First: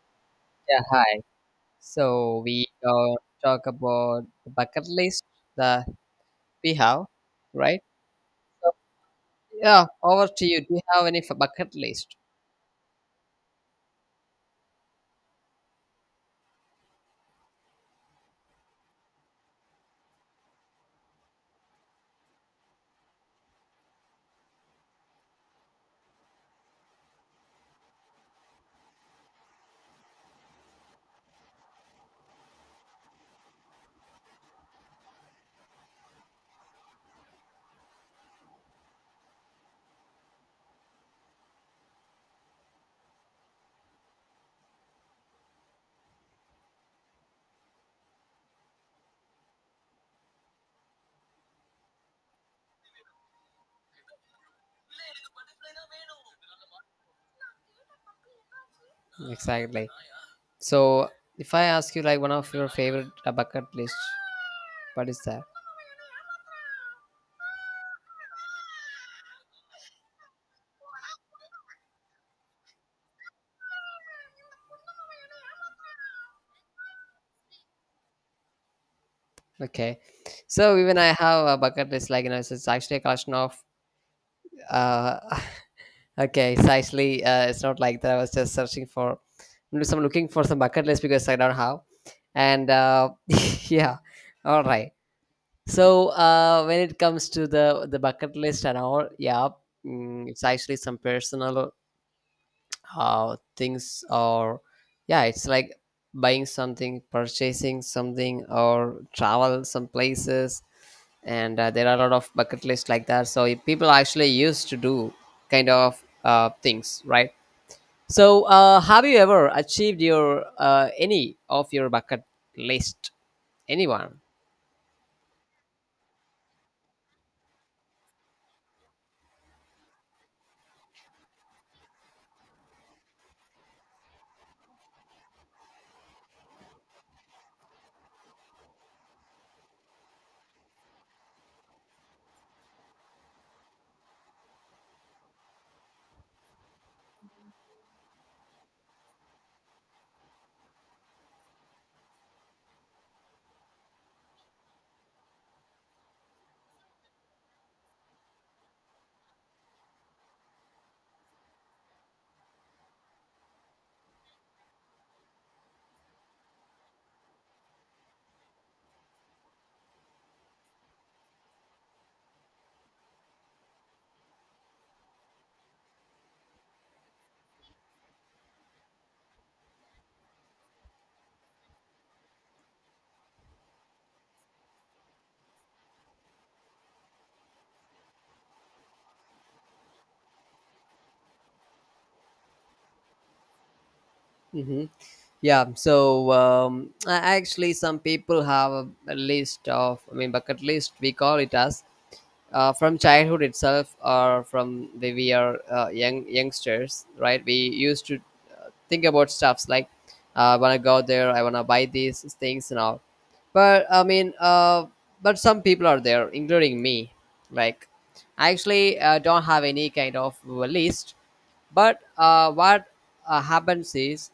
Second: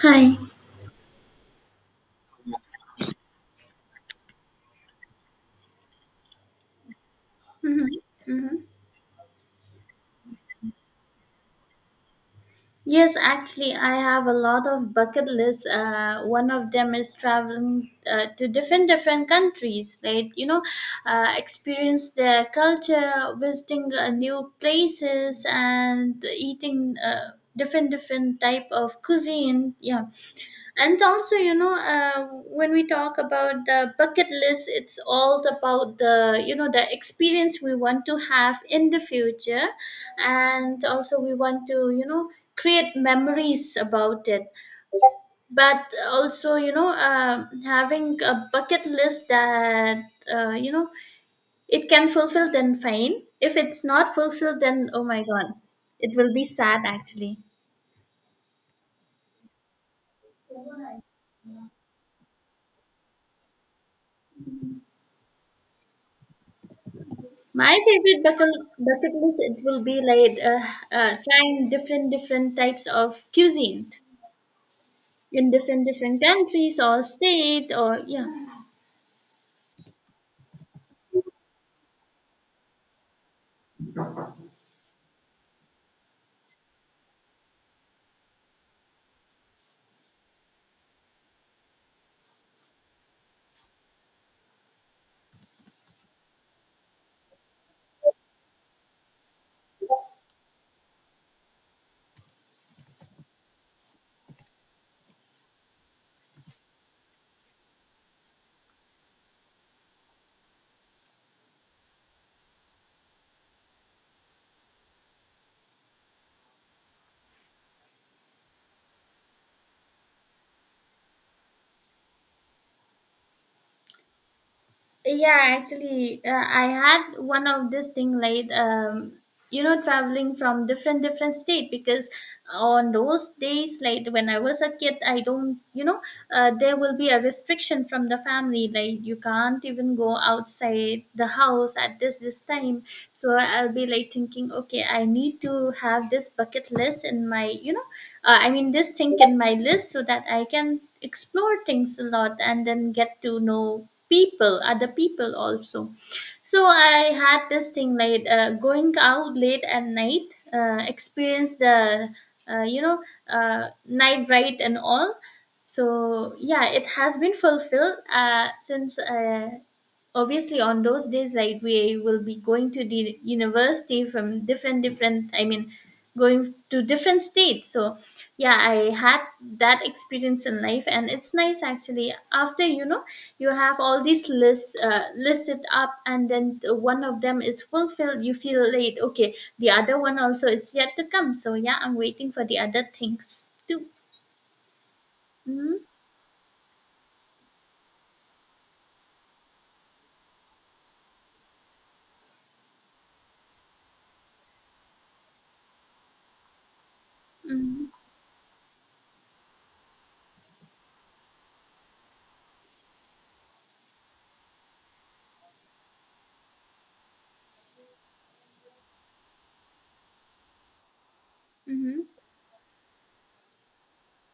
Hi. Yeah, hi. So we talk about the bucket list that we have, right? Hmm. Hmm. Yeah, over to you. Do you have any bucket list? Yes, actually, I have a lot of bucket lists. One of them is traveling to different different countries, like experience their culture, visiting new places, and eating different different type of cuisine. Yeah, and also when we talk about the bucket list, it's all about the you know the experience we want to have in the future, and also we want to create memories about it, but also having a bucket list that uh, you know it can fulfill, then fine. If it's not fulfilled, then oh my god, it will be sad actually. Exactly. So if I ask you like one of your favorite bucket list, what is that? My favorite bucket list, it will be like trying different different types of cuisine in different different countries or state or yeah. Okay. So even I have a bucket list, like you know, it's actually a collection of. Uh, okay, it's actually it's not like that. I was just searching for. I'm looking for some bucket list because I don't have, and yeah, all right. So when it comes to the bucket list and all, yeah, it's actually some personal things or yeah, it's like buying something, purchasing something, or travel some places, and there are a lot of bucket lists like that. So people actually used to do kind of things, right? So have you ever achieved your any of your bucket list? Anyone? Yeah, actually I had one of this thing like traveling from different different state, because on those days, like when I was a kid, I don't there will be a restriction from the family, like you can't even go outside the house at this time. So I'll be like thinking, okay, I need to have this bucket list in my I mean this thing in my list, so that I can explore things a lot and then get to know people other people also. So I had this thing like going out late at night, experience the uh, you know night ride and all. So yeah, it has been fulfilled since obviously on those days, like we will be going to the university from different different, I mean going to different states, so yeah, I had that experience in life, and it's nice actually. After you have all these lists listed up, and then the one of them is fulfilled, you feel late, okay, the other one also is yet to come, so yeah, I'm waiting for the other things too. hmm Yeah, Mm-hmm. so actually, some people have a list of, I mean, bucket list, we call it as, from childhood itself or from the we are young youngsters, right? We Mm-hmm. used to think about stuffs like, I want to go there, I want to buy these things and all. But I mean, but some people are there, including me. Like, I actually don't have any kind of list. But Mm-hmm. uh, what happens is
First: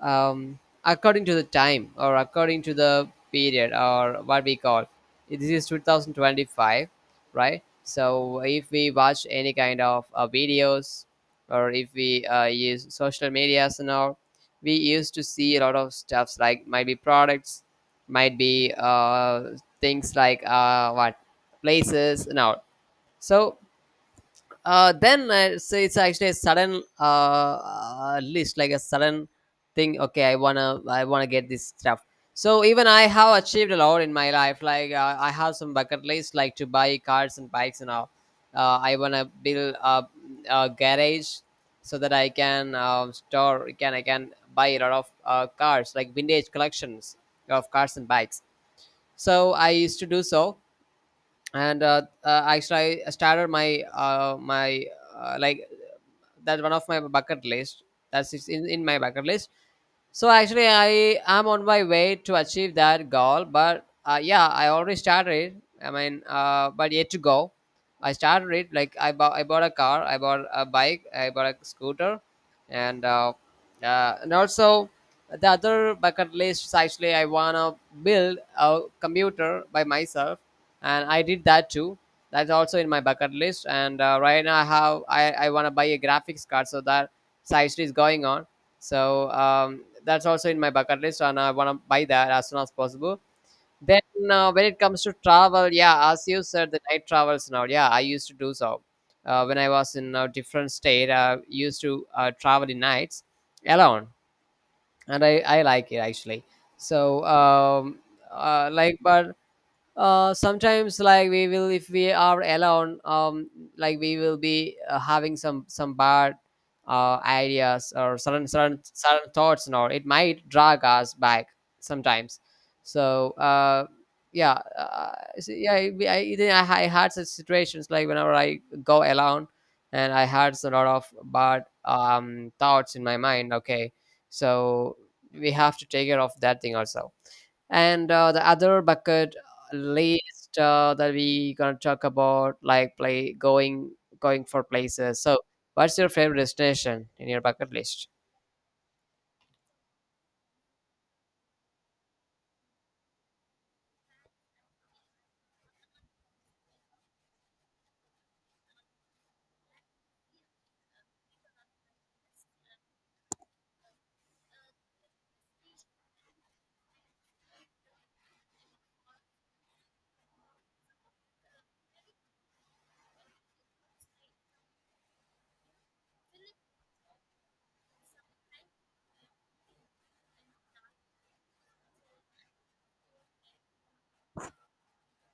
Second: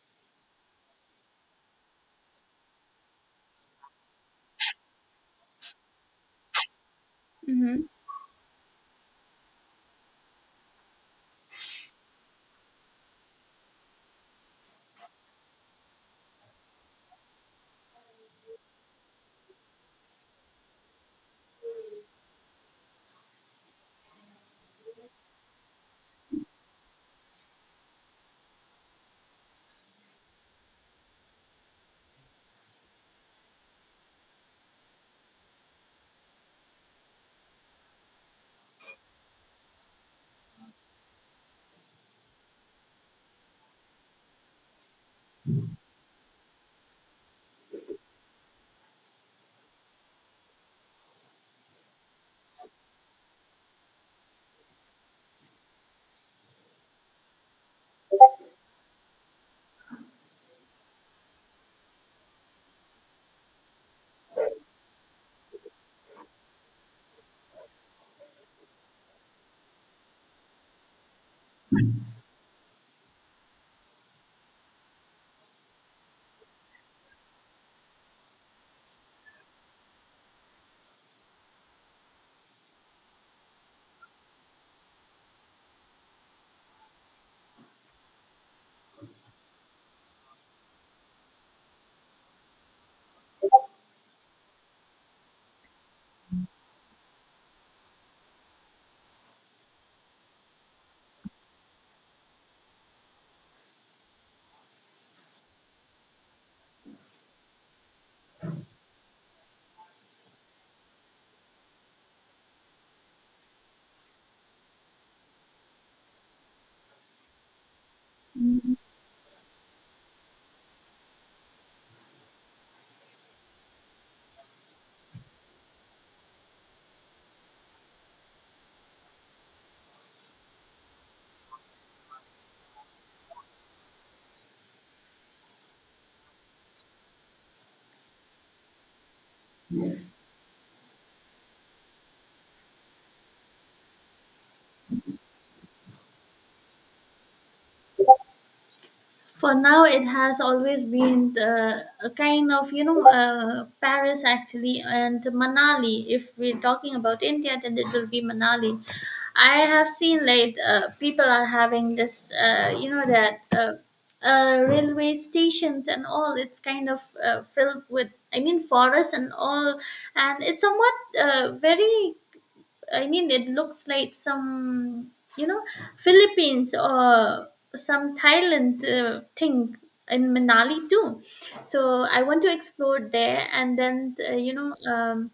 um, according to the time or according to the period or what we call this is 2025, right? Mm-hmm. So if we watch any kind of videos or if we use social medias and all, we used to see a lot of stuffs like might be products, might be things like what places and all. So then so it's actually a sudden list, like a sudden thing. Okay, I wanna get this stuff. So even I have achieved a lot in my life. Like I have some bucket list, like to buy cars and bikes and all. I wanna build a garage so that I can store can I can buy a lot of cars, like vintage collections of cars and bikes. So I used to do so, and started my like that's one of my bucket list. That's is in my bucket list. So actually, I am on my way to achieve that goal. But yeah, I already started. I mean, but yet to go. I started it like I bought a car, I bought a bike, I bought a scooter, and uh, and also the other bucket list is actually I wanna build a computer by myself, and I did that too. That's also in my bucket list. And right now I want to buy a graphics card, so that side is going on. So that's also in my bucket list, and I want to buy that as soon as possible. Then when it comes to travel, yeah, as you said, the night travels now. Yeah, I used to do so when I was in a different state. I used to travel in nights alone, and I like it actually. So like, but sometimes like we will if we are alone, like we will be having some bad ideas or certain Mm-hmm. certain certain thoughts and all, it might drag us back sometimes. so uh yeah uh, so yeah, even I had such situations like whenever I go alone and I had a lot of bad thoughts in my mind. Okay, so we have to take care of that thing also. And the other bucket list that we gonna talk about like play going going for places. So what's your favorite destination in your bucket list? For now, it has always been a kind of Paris actually, and Manali. If we're talking about India, then it will be Manali. I have seen like people are having this that railway stations and all, it's kind of filled with, I mean forests and all, and it's somewhat very, I mean it looks like some, you know, Philippines or some Thailand thing in Manali too. So I want to explore there, and then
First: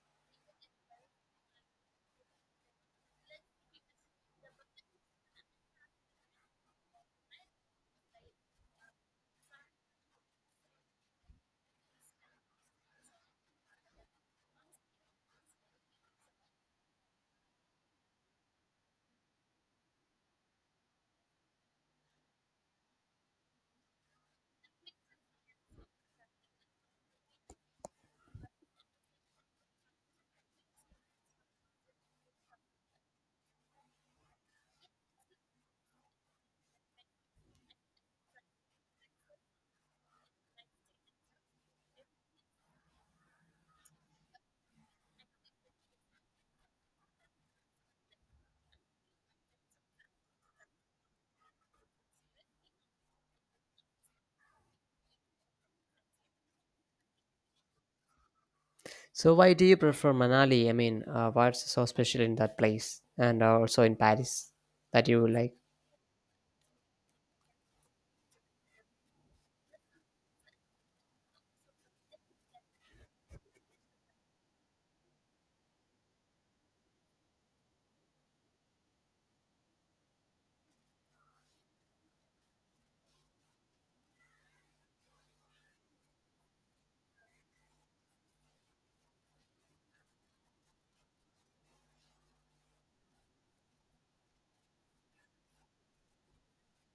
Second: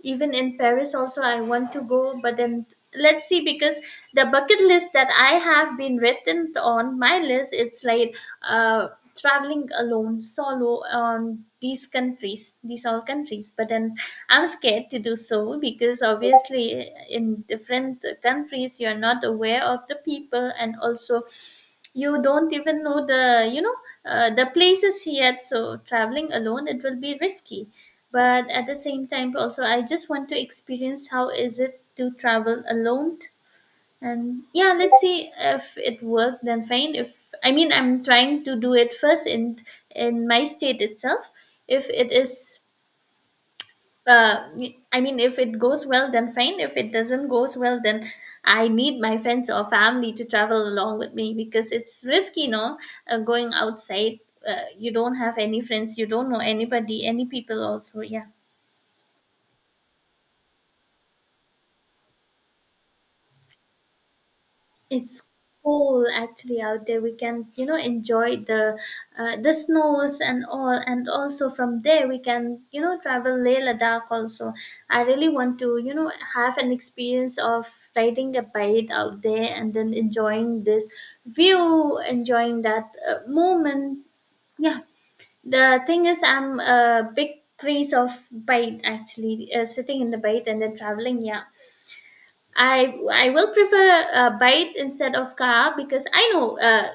even in Paris also I want to go, but then let's see, because the bucket list that I have been written on my list, it's like uh traveling alone solo on these countries, these all countries, but then I'm scared to do so, because obviously in different countries you're not aware of the people, and also you don't even know the you know the places yet. So traveling alone, it will be risky, but at the same time also I just want to experience how is it to travel alone. And yeah, let's see. If it worked, then fine. If, I mean, I'm trying to do it first in my state itself. If it is uh I mean, if it goes well, then fine. If it doesn't goes well, then I need my friends or family to travel along with me, because it's risky, going outside, you don't have any friends, you don't know anybody, any people also. Yeah. So why do you prefer Manali? I mean, what's so special in that place and also in Paris that you It's like? cold actually out there. We can, enjoy the snows and all, and also from there we can, travel Leh Ladakh. Also, I really want to, have an experience of riding a bike out there and then enjoying this view, enjoying that moment. Yeah, the thing is, I'm a big craze of bike actually, sitting in the bike and then traveling. Yeah. I will prefer a bike instead of car, because I know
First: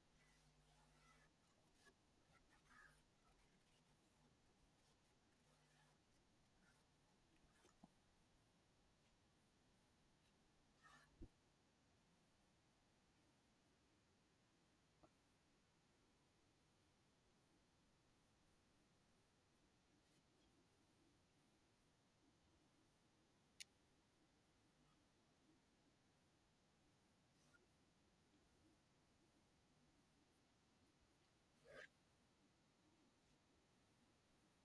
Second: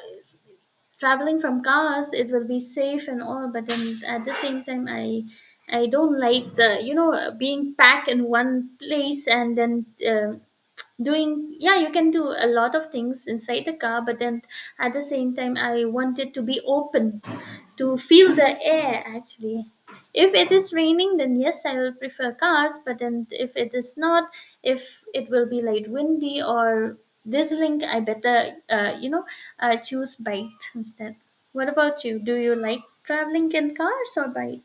traveling from cars it will be safe and all, but then at the same time I don't like the being packed in one place, and then doing, yeah, you can do a lot of things inside the car, but then at the same time I wanted to be open, to feel the air actually. If it is raining, then yes, I will prefer cars, but then if it is not, if it will be like windy or drizzling, I better choose bike instead. What about you? Do you like traveling in cars or bike?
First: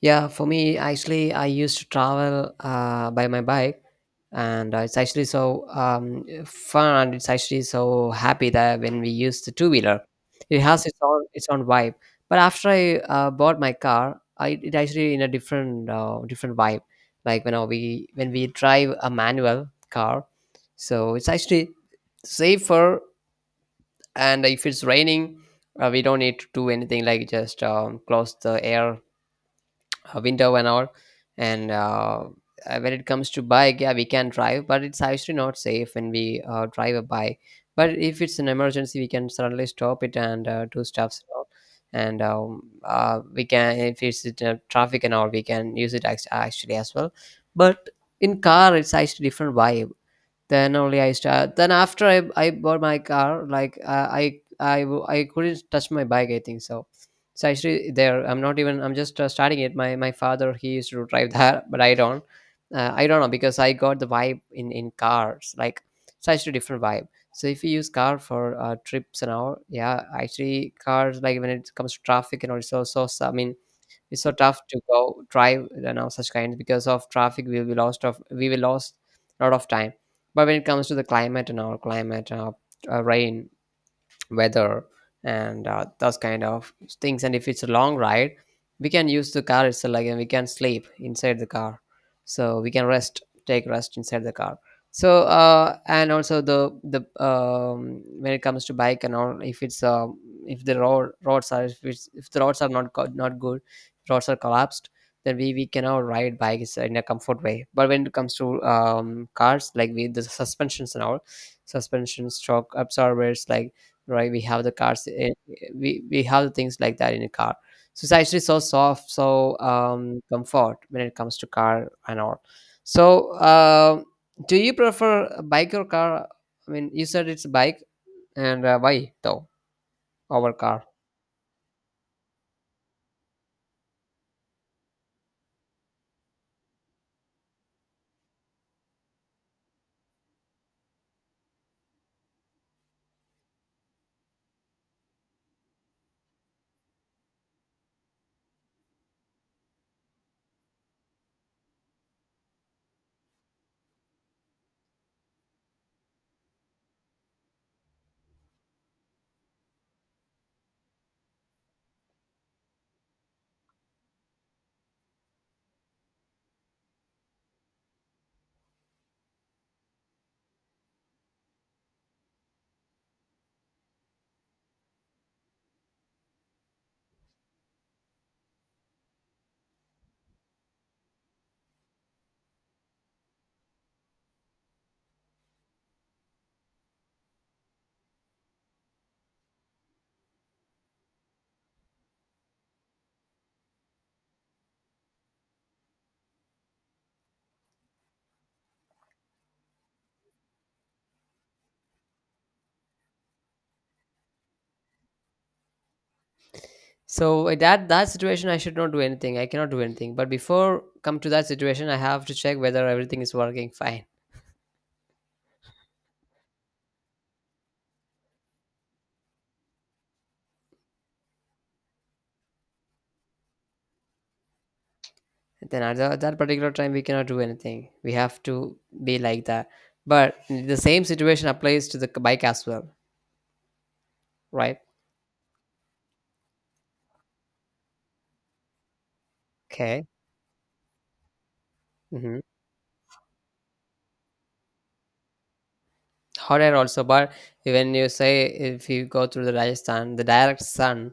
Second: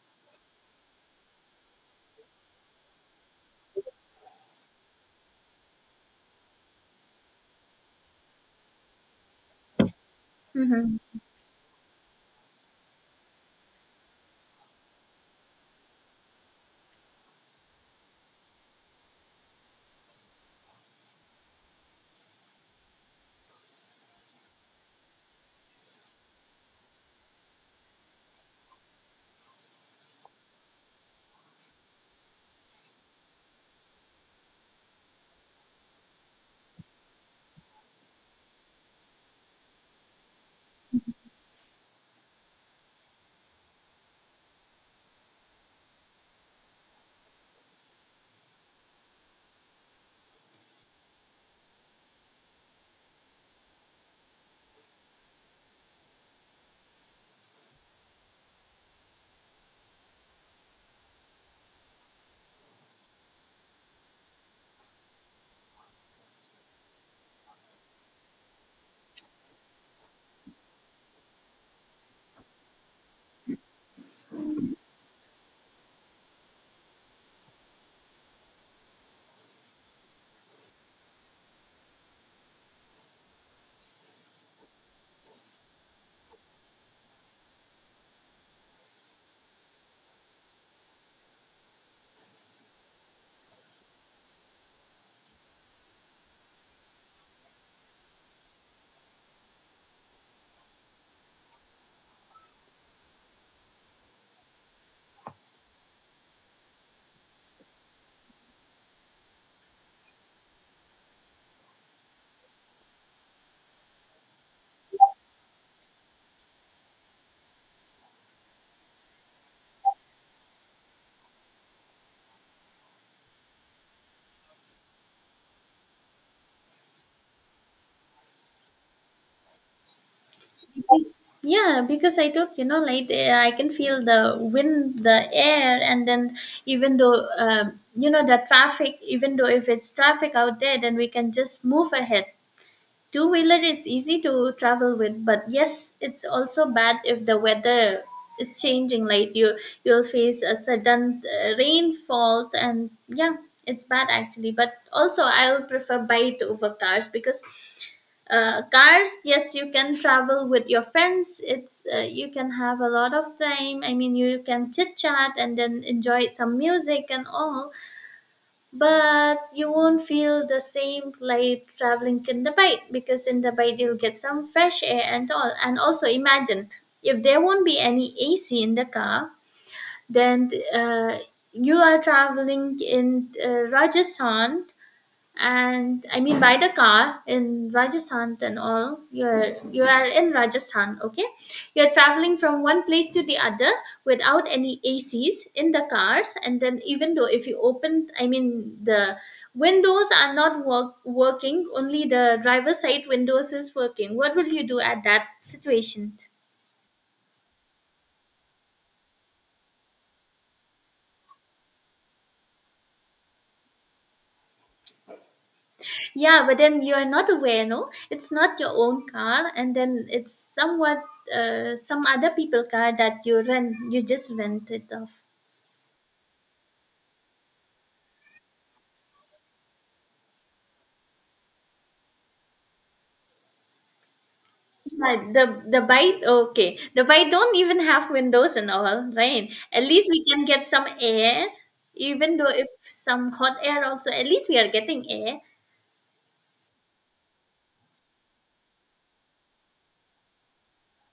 Yeah, for me actually I used to travel by my bike, and it's actually so fun, and it's actually so happy that when we use the two-wheeler it has Hmm. its own vibe. But after I bought my car, it actually in a different different vibe, like when we drive a manual car. So it's actually safer, and if it's raining we don't need to do anything, like just close the air winter and all. And when it comes to bike, yeah we can drive, but it's actually not safe when we drive a bike. But if it's an emergency we can suddenly stop it and do stuffs and all. And, we can, if it's traffic and all, we can use it actually as well. But in car it's actually different vibe. Then only I start, then after I bought my car, like I couldn't touch my bike I think so. It's actually there, I'm not even, I'm just starting it. My father, he used to drive that but I don't, I don't know because I got the vibe in cars, like it's actually different vibe. So if you use car for trips and all, yeah actually cars, like when it comes to traffic and also I mean it's so tough to go drive you know such kinds because of traffic we will be lost of we will lost a lot of time. But when it comes to the climate and our climate, rain, weather, and those kind of things, and if it's a long ride we can use the car itself, like and we can sleep inside the car, so we can rest take rest inside the car. So and also the when it comes to bike and all, if it's if the roads are if the roads are not good, roads are collapsed, then we cannot ride bikes in a comfort way. But when it comes to cars, like with the suspensions and all, suspension shock absorbers, like right we have the cars, we have the things like that in a car. So it's actually so soft so comfort when it comes to car and all. So do you prefer a bike or car? I mean, you said it's bike, and why though over car? Because, yeah, because I took, like, I can feel the wind, the air, and then, even though, the traffic, even though if it's traffic out there, then we can just move ahead. Two wheeler is easy to travel with, but yes, it's also bad if the weather is changing. Like you'll face a sudden rainfall, and yeah, it's bad actually. But also, I'll prefer bike over cars, because cars, yes, you can travel with your friends, it's you can have a lot of time, I mean you can chit chat and then enjoy some music and all, but you won't feel the same like traveling in the bike, because in the bike you'll get some fresh air and all. And also imagine, if there won't be any AC in the car, then you are traveling in Rajasthan, and I mean by the car in Rajasthan and all, you are in Rajasthan, okay, you're traveling from one place to the other without any ACs in the cars, and then, even though if you open, I mean the windows are not working, only the driver side windows is working, what will you do at that situation? So in that situation I should not do anything, I cannot do anything. But before come to that situation I have to check whether everything is working fine. Yeah, but then you're not aware, no? It's not your own car, and then it's somewhat some other people car that you rent. You just rent it off. Then at that particular time we cannot do anything, we have to be like that. But the same situation applies to the bike as well, right? Yeah, the bike. Okay, the bike don't even have windows and all, right? At Okay. least we can get some air, even Mm-hmm. though if some hot air also. At least we are getting air. Hot air also. But when you say if you go through the Rajasthan, the direct sun,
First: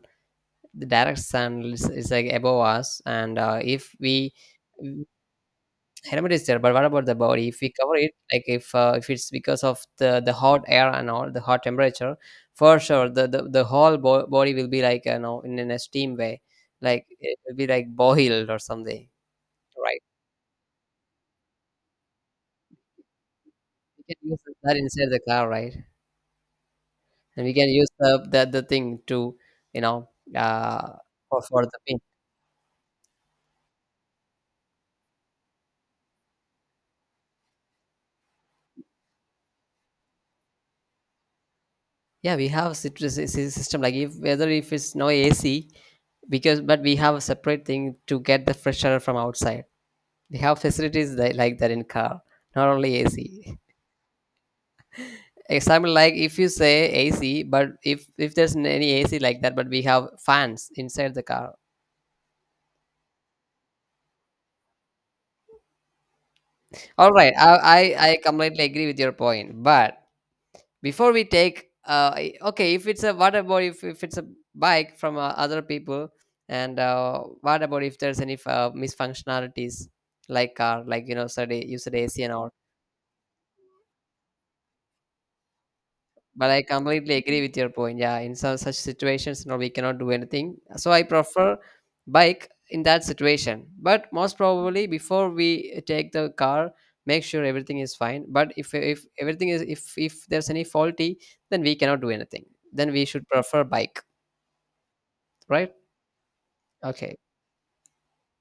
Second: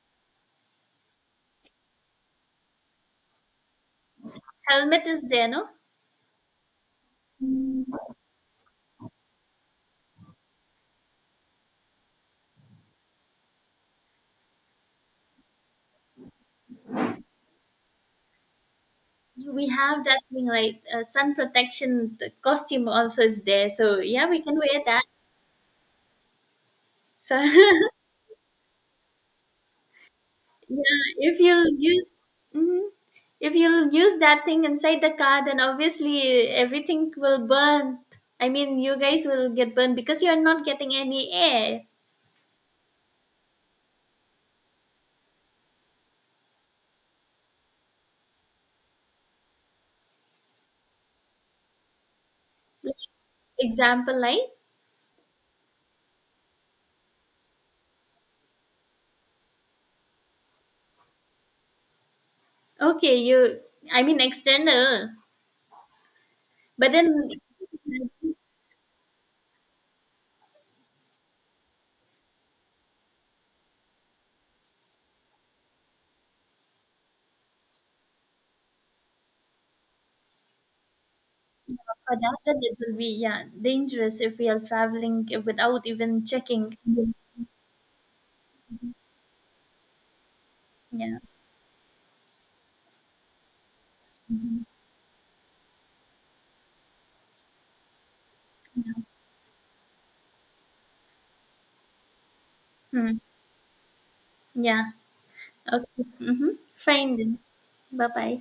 is like above us, and if we. Helmet is there, no? Helmet is there, but what about the body? If we Mm. cover it, like if it's because of the hot air and all the hot temperature, for sure the whole body will be like you know in a steam way, like it will be like boiled or something, We right? have that thing like sun protection, the costume also is there. So We yeah, can use we can that wear that. inside the car, right? So And we can use the thing to you know Yeah, uh if for you'll the thing. use, Mhm. If you'll use that thing inside the car, then obviously everything will burn. I mean, you guys will get burned, because you're not getting any air. Yeah, we have citrus system, like if whether if it's no AC, because but we have a separate thing to get the fresh air from outside. They have facilities that, like that in car, not only Like, AC. example, like Example, like if you say AC, but if there's any AC like that, but we have fans inside the car. okay, you, I mean, external, but All then, right, i, I completely agree with your point, but before we take okay if it's a, what about if it's a bike from other people, and what about if there's any misfunctionalities, like car, like you know said you said for AC and that, all. then it will be yeah dangerous if we are traveling without even But I checking. completely agree with your point. Yeah, in some such situations, no, we cannot do anything. So I Yeah. prefer bike in that situation. But most Mhm. probably, before we take the car, make sure everything is fine. But if everything is, if there's any faulty, then we cannot do anything. Then we Hmm. should prefer bike, Yeah. right? Okay. Mm-hmm. Fine Okay. then. Bye bye.